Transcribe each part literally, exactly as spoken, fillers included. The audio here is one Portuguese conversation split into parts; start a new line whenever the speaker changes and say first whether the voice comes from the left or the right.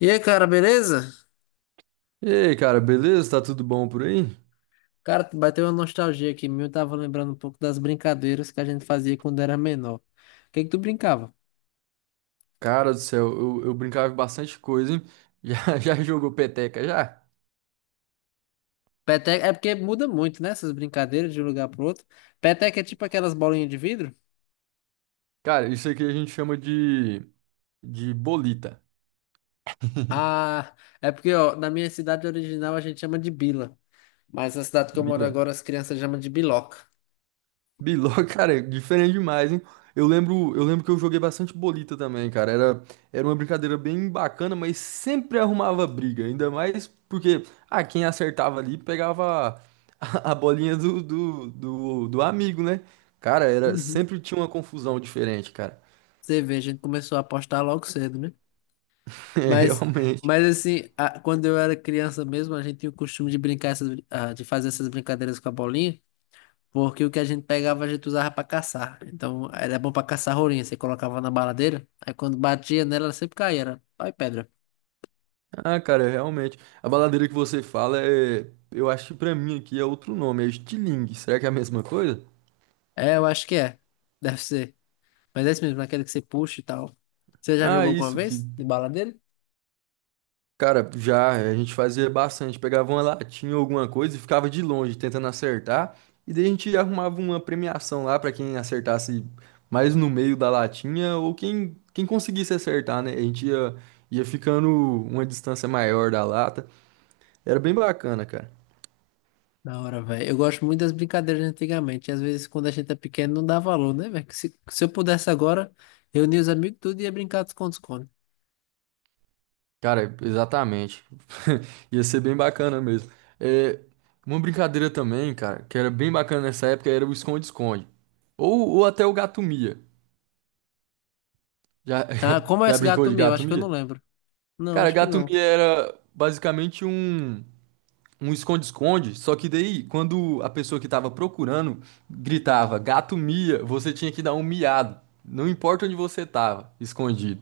left: E aí, cara, beleza?
right: E aí, cara, beleza? Tá tudo bom por aí?
left: Cara, bateu uma nostalgia aqui. Meu, tava lembrando um pouco das brincadeiras que a gente fazia quando era menor. O que que tu brincava?
right: Cara do céu, eu, eu brincava em bastante coisa, hein? Já, já jogou peteca, já?
left: Peteca é porque muda muito, né? Essas brincadeiras de um lugar pro outro. Peteca é tipo aquelas bolinhas de vidro?
right: Cara, isso aqui a gente chama de, de bolita.
left: Ah, é porque, ó, na minha cidade original a gente chama de bila. Mas na cidade que eu moro
right: Bila.
left: agora, as crianças chamam de biloca.
right: Biló, cara, é diferente demais, hein? Eu lembro, eu lembro que eu joguei bastante bolita também, cara. Era, era uma brincadeira bem bacana, mas sempre arrumava briga. Ainda mais porque, ah, quem acertava ali pegava a, a bolinha do, do, do, do amigo, né? Cara, era,
left: Uhum.
right: sempre tinha uma confusão diferente, cara.
left: Você vê, a gente começou a apostar logo cedo, né?
right: É,
left: Mas,
right: realmente.
left: mas assim, a- quando eu era criança mesmo, a gente tinha o costume de brincar, essas, brin- ah, de fazer essas brincadeiras com a bolinha. Porque o que a gente pegava, a gente usava pra caçar. Então, era bom pra caçar rolinha. Você colocava na baladeira, aí quando batia nela, ela sempre caía. Era pau e pedra.
right: Ah, cara, realmente. A baladeira que você fala é. Eu acho que pra mim aqui é outro nome, é estilingue. Será que é a mesma coisa?
left: É, eu acho que é. Deve ser. Mas é isso mesmo, aquele que você puxa e tal. Você já
right: Ah,
left: jogou alguma
right: isso que.
left: vez de baladeira?
right: Cara, já a gente fazia bastante. Pegava uma latinha ou alguma coisa e ficava de longe tentando acertar. E daí a gente arrumava uma premiação lá pra quem acertasse mais no meio da latinha ou quem, quem conseguisse acertar, né? A gente ia, ia ficando uma distância maior da lata. Era bem bacana, cara.
left: Da hora, velho. Eu gosto muito das brincadeiras de antigamente. E às vezes, quando a gente é pequeno, não dá valor, né, velho? Que Se, se eu pudesse agora, reunir os amigos tudo e ia brincar de esconde-esconde.
right: Cara, exatamente. Ia ser bem bacana mesmo. É, uma brincadeira também, cara, que era bem bacana nessa época era o esconde-esconde. Ou, ou até o gato-mia. Já,
left: Ah, como é
right: já
left: esse
right: brincou
left: gato
right: de
left: meu? Acho que eu
right: gato-mia?
left: não lembro. Não,
right: Cara,
left: acho que não.
right: gato-mia era basicamente um, um esconde-esconde, só que daí, quando a pessoa que tava procurando gritava gato-mia, você tinha que dar um miado. Não importa onde você tava, escondido.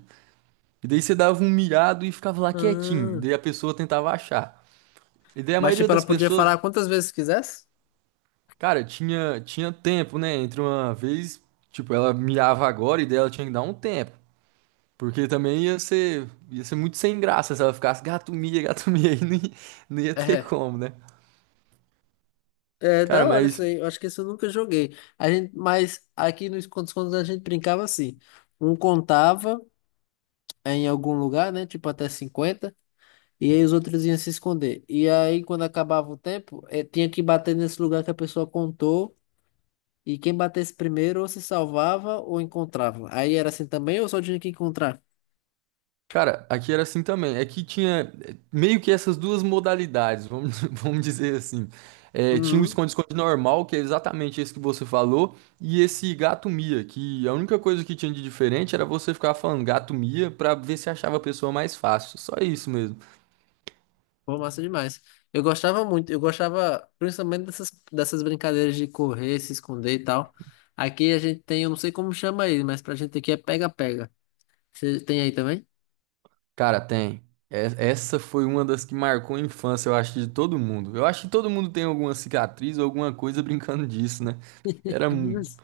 right: E daí você dava um miado e ficava lá quietinho.
left: Ah,
right: Daí a pessoa tentava achar. E daí a
left: mas,
right: maioria
left: tipo,
right: das
left: ela podia
right: pessoas,
left: falar quantas vezes quisesse?
right: cara, tinha, tinha tempo, né? Entre uma vez, tipo, ela miava agora e daí ela tinha que dar um tempo. Porque também ia ser, ia ser muito sem graça se ela ficasse gato mia, gato mia, aí não ia, não ia ter
left: É.
right: como, né?
left: É
right: Cara,
left: da hora isso
right: mas
left: aí. Eu acho que isso eu nunca joguei. A gente, mas aqui nos contos quando a gente brincava assim. Um contava em algum lugar, né? Tipo até cinquenta. E aí os outros iam se esconder. E aí, quando acabava o tempo, eh, tinha que bater nesse lugar que a pessoa contou. E quem batesse primeiro ou se salvava ou encontrava. Aí era assim também ou só tinha que encontrar?
right: Cara, aqui era assim também. É que tinha eh, meio que essas duas modalidades, vamos, vamos dizer assim. Eh, tinha o esconde-esconde normal, que é exatamente esse que você falou, e esse gato mia, que a única coisa que tinha de diferente era você ficar falando gato mia pra ver se achava a pessoa mais fácil. Só isso mesmo.
left: Pô, massa demais. Eu gostava muito, eu gostava principalmente dessas, dessas brincadeiras de correr, se esconder e tal. Aqui a gente tem, eu não sei como chama aí, mas pra gente aqui é pega-pega. Você tem aí também?
right: Cara, tem. É- Essa foi uma das que marcou a infância, eu acho, de todo mundo. Eu acho que todo mundo tem alguma cicatriz ou alguma coisa brincando disso, né? Era, mu-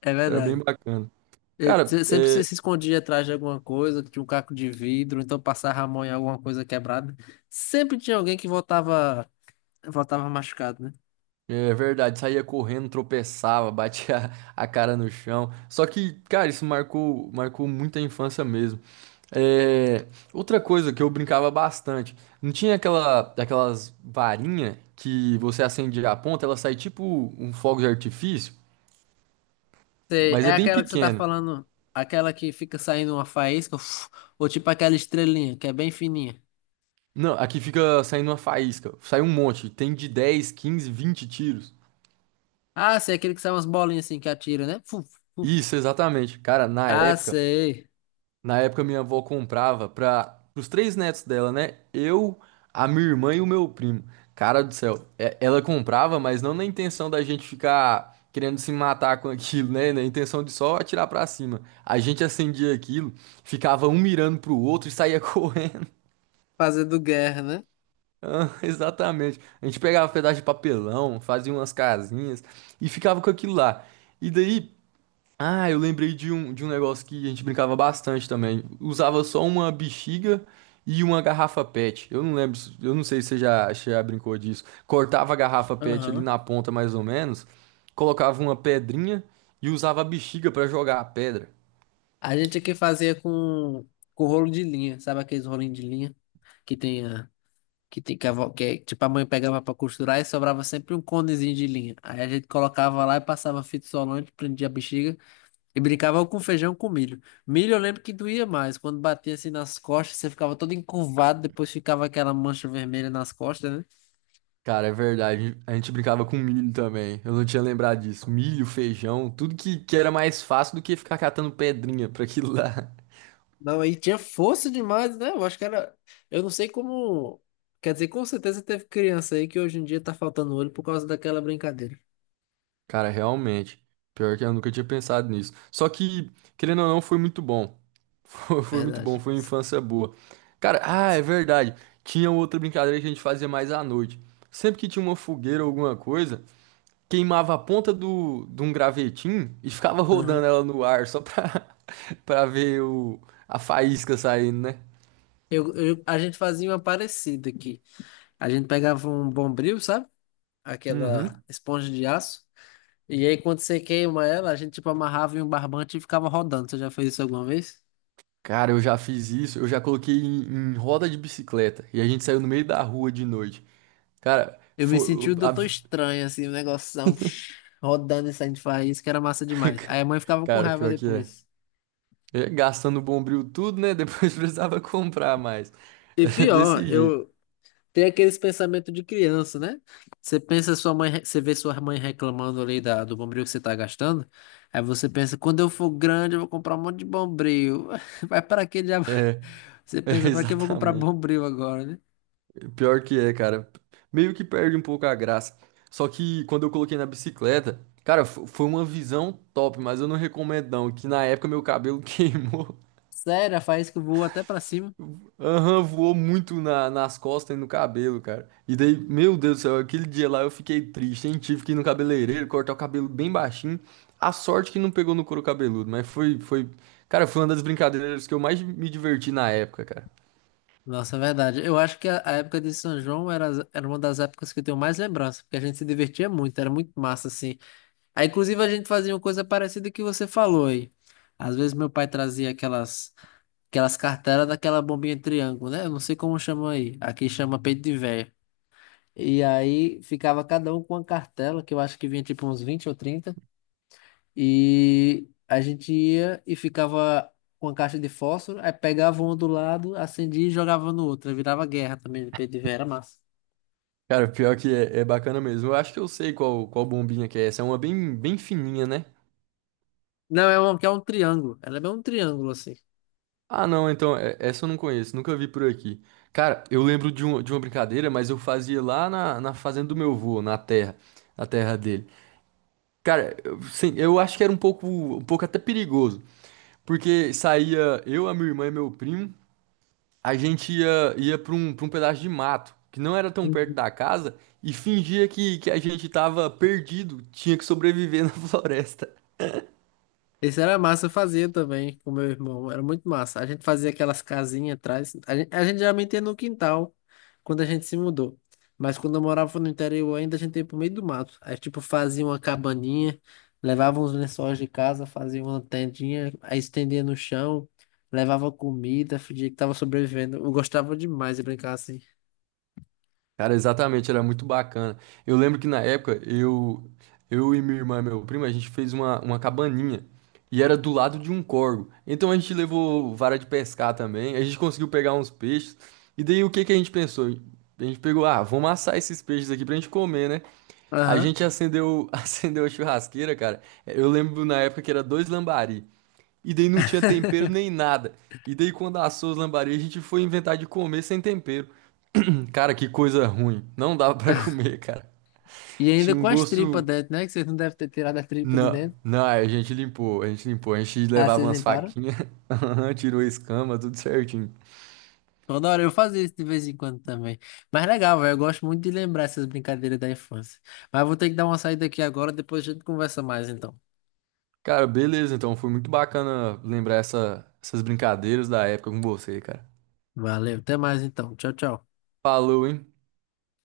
left: É
right: era bem
left: verdade.
right: bacana.
left: Eu-
right: Cara,
left: se- sempre você
right: é,
left: se escondia atrás de alguma coisa, tinha um caco de vidro, então passava a mão em alguma coisa quebrada. Sempre tinha alguém que voltava, voltava machucado, né?
right: é verdade, saía correndo, tropeçava, batia a cara no chão. Só que, cara, isso marcou, marcou muito a infância mesmo. É, outra coisa que eu brincava bastante, não tinha aquela, aquelas varinha que você acendia a ponta, ela sai tipo um fogo de artifício,
left: Sei,
right: mas é
left: é
right: bem
left: aquela que você tá
right: pequeno.
left: falando, aquela que fica saindo uma faísca, uf, ou tipo aquela estrelinha, que é bem fininha.
right: Não, aqui fica saindo uma faísca, sai um monte, tem de dez, quinze, vinte tiros.
left: Ah, sei, aquele que sai umas bolinhas assim que atira, né? Fuf, fuf.
right: Isso, exatamente. Cara, na
left: Ah,
right: época
left: sei.
right: Na época, minha avó comprava para os três netos dela, né? Eu, a minha irmã e o meu primo. Cara do céu, é- ela comprava, mas não na intenção da gente ficar querendo se matar com aquilo, né? Na intenção de só atirar pra cima. A gente acendia aquilo, ficava um mirando pro outro e saía correndo.
left: Fazendo guerra, né?
right: Ah, exatamente. A gente pegava pedaço de papelão, fazia umas casinhas e ficava com aquilo lá. E daí. Ah, eu lembrei de um, de um negócio que a gente brincava bastante também. Usava só uma bexiga e uma garrafa PET. Eu não lembro, se- eu não sei se você já, se já brincou disso. Cortava a garrafa PET ali
left: Aham.
right: na ponta, mais ou menos, colocava uma pedrinha e usava a bexiga pra jogar a pedra.
left: A gente aqui fazia com, com rolo de linha, sabe aqueles rolinhos de linha que tem a. Que tem que, a, vó- que é- tipo a mãe pegava pra costurar e sobrava sempre um conezinho de linha. Aí a gente colocava lá e passava fita isolante, prendia a bexiga e brincava com feijão com milho. Milho eu lembro que doía mais, quando batia assim nas costas, você ficava todo encurvado, depois ficava aquela mancha vermelha nas costas, né?
right: Cara, é verdade. A gente brincava com milho também. Eu não tinha lembrado disso. Milho, feijão, tudo que, que era mais fácil do que ficar catando pedrinha pra aquilo lá.
left: Não, aí tinha força demais, né? Eu acho que era. Eu não sei como. Quer dizer, com certeza teve criança aí que hoje em dia tá faltando olho por causa daquela brincadeira.
right: Cara, realmente. Pior que eu nunca tinha pensado nisso. Só que, querendo ou não, foi muito bom. Foi, foi muito bom,
left: Verdade.
right: foi uma infância boa. Cara, ah, é verdade. Tinha outra brincadeira que a gente fazia mais à noite. Sempre que tinha uma fogueira ou alguma coisa, queimava a ponta do, de um gravetinho e ficava
left: Aham.
right: rodando ela no ar só pra, pra ver o, a faísca saindo, né?
left: Eu, eu- a gente fazia uma parecida aqui. A gente pegava um bombril, sabe? Aquela
right: Uhum.
left: esponja de aço. E aí, quando você queima ela, a gente tipo amarrava em um barbante e ficava rodando. Você já fez isso alguma vez?
right: Cara, eu já fiz isso. Eu já coloquei em, em roda de bicicleta e a gente saiu no meio da rua de noite. Cara,
left: Eu me
right: foi,
left: senti o doutor estranho, assim, o um negoção rodando e saindo de faísca, que era massa demais. Aí a mãe ficava com
right: cara,
left: raiva
right: pior que é.
left: depois.
right: É, gastando o bombril tudo, né? Depois precisava comprar mais.
left: E
right: É
left: pior,
right: desse jeito.
left: eu tem aqueles pensamentos de criança, né? Você pensa sua mãe, re- você vê sua mãe reclamando ali da, do bombril que você tá gastando. Aí você pensa, quando eu for grande, eu vou comprar um monte de bombril. Vai para que diabo?
right: É,
left: Você
right: é,
left: pensa, para que eu vou comprar
right: exatamente.
left: bombril agora, né?
right: Pior que é, cara. Meio que perde um pouco a graça. Só que quando eu coloquei na bicicleta, cara, fo- foi uma visão top, mas eu não recomendo não, que na época meu cabelo queimou.
left: Sério, faz que eu vou até para cima.
right: Aham, voou muito na- nas costas e no cabelo, cara. E daí, meu Deus do céu, aquele dia lá eu fiquei triste, hein? Tive que ir no cabeleireiro, cortar o cabelo bem baixinho. A sorte que não pegou no couro cabeludo, mas foi, foi... Cara, foi uma das brincadeiras que eu mais me diverti na época, cara.
left: Nossa, é verdade. Eu acho que a, a época de São João era, as- era uma das épocas que eu tenho mais lembrança, porque a gente se divertia muito, era muito massa, assim. Aí, inclusive, a gente fazia uma coisa parecida que você falou aí. Às vezes meu pai trazia aquelas. Aquelas cartelas daquela bombinha triângulo, né? Eu não sei como chama aí. Aqui chama peito de véia. E aí ficava cada um com uma cartela, que eu acho que vinha tipo uns vinte ou trinta. E a gente ia e ficava com a caixa de fósforo, aí pegava um do lado, acendia e jogava no outro. Aí virava guerra também de peito de véia, era massa.
right: Cara, pior que é, é bacana mesmo. Eu acho que eu sei qual, qual bombinha que é essa. É uma bem, bem fininha, né?
left: Não, é um, que é um triângulo. Ela é bem um triângulo assim.
right: Ah, não, então, é- essa eu não conheço, nunca vi por aqui. Cara, eu lembro de, um, de uma brincadeira, mas eu fazia lá na, na fazenda do meu avô, na terra, na terra dele. Cara, eu- sim, eu acho que era um pouco, um pouco até perigoso, porque saía eu, a minha irmã e meu primo, a gente ia, ia para um, para um pedaço de mato, que não era tão perto da casa, e fingia que, que a gente tava perdido, tinha que sobreviver na floresta.
left: Esse era massa, eu fazia também com meu irmão, era muito massa. A gente fazia aquelas casinhas atrás, a gente, a gente geralmente ia no quintal, quando a gente se mudou. Mas quando eu morava no interior ainda, a gente ia pro meio do mato. Aí, tipo, fazia uma cabaninha, levava uns lençóis de casa, fazia uma tendinha, aí estendia no chão, levava comida, fingia que tava sobrevivendo. Eu gostava demais de brincar assim.
right: Cara, exatamente, era muito bacana. Eu lembro que na época eu, eu e minha irmã e meu primo, a gente fez uma, uma cabaninha e era do lado de um córgo. Então a gente levou vara de pescar também, a gente conseguiu pegar uns peixes. E daí o que que a gente pensou? A gente pegou, ah, vamos assar esses peixes aqui pra gente comer, né? A
left: Aham.
right: gente acendeu, acendeu a churrasqueira, cara. Eu lembro na época que era dois lambari. E daí não tinha tempero nem nada. E daí quando assou os lambari, a gente foi inventar de comer sem tempero. Cara, que coisa ruim. Não dava pra comer, cara.
left: E ainda
right: Tinha um
left: com as tripas
right: gosto.
left: dentro, né? Que vocês não devem ter tirado a tripa de
right: Não,
left: dentro.
right: não, aí a gente limpou, a gente limpou. A gente
left: Ah,
right: levava
left: vocês
right: umas
left: limparam?
right: faquinhas, aham, tirou a escama, tudo certinho.
left: Toda hora eu fazia isso de vez em quando também. Mas legal, velho. Eu gosto muito de lembrar essas brincadeiras da infância. Mas vou ter que dar uma saída aqui agora, depois a gente conversa mais então.
right: Cara, beleza, então foi muito bacana lembrar essa- essas brincadeiras da época com você, cara.
left: Valeu, até mais então. Tchau, tchau.
right: Falou, hein?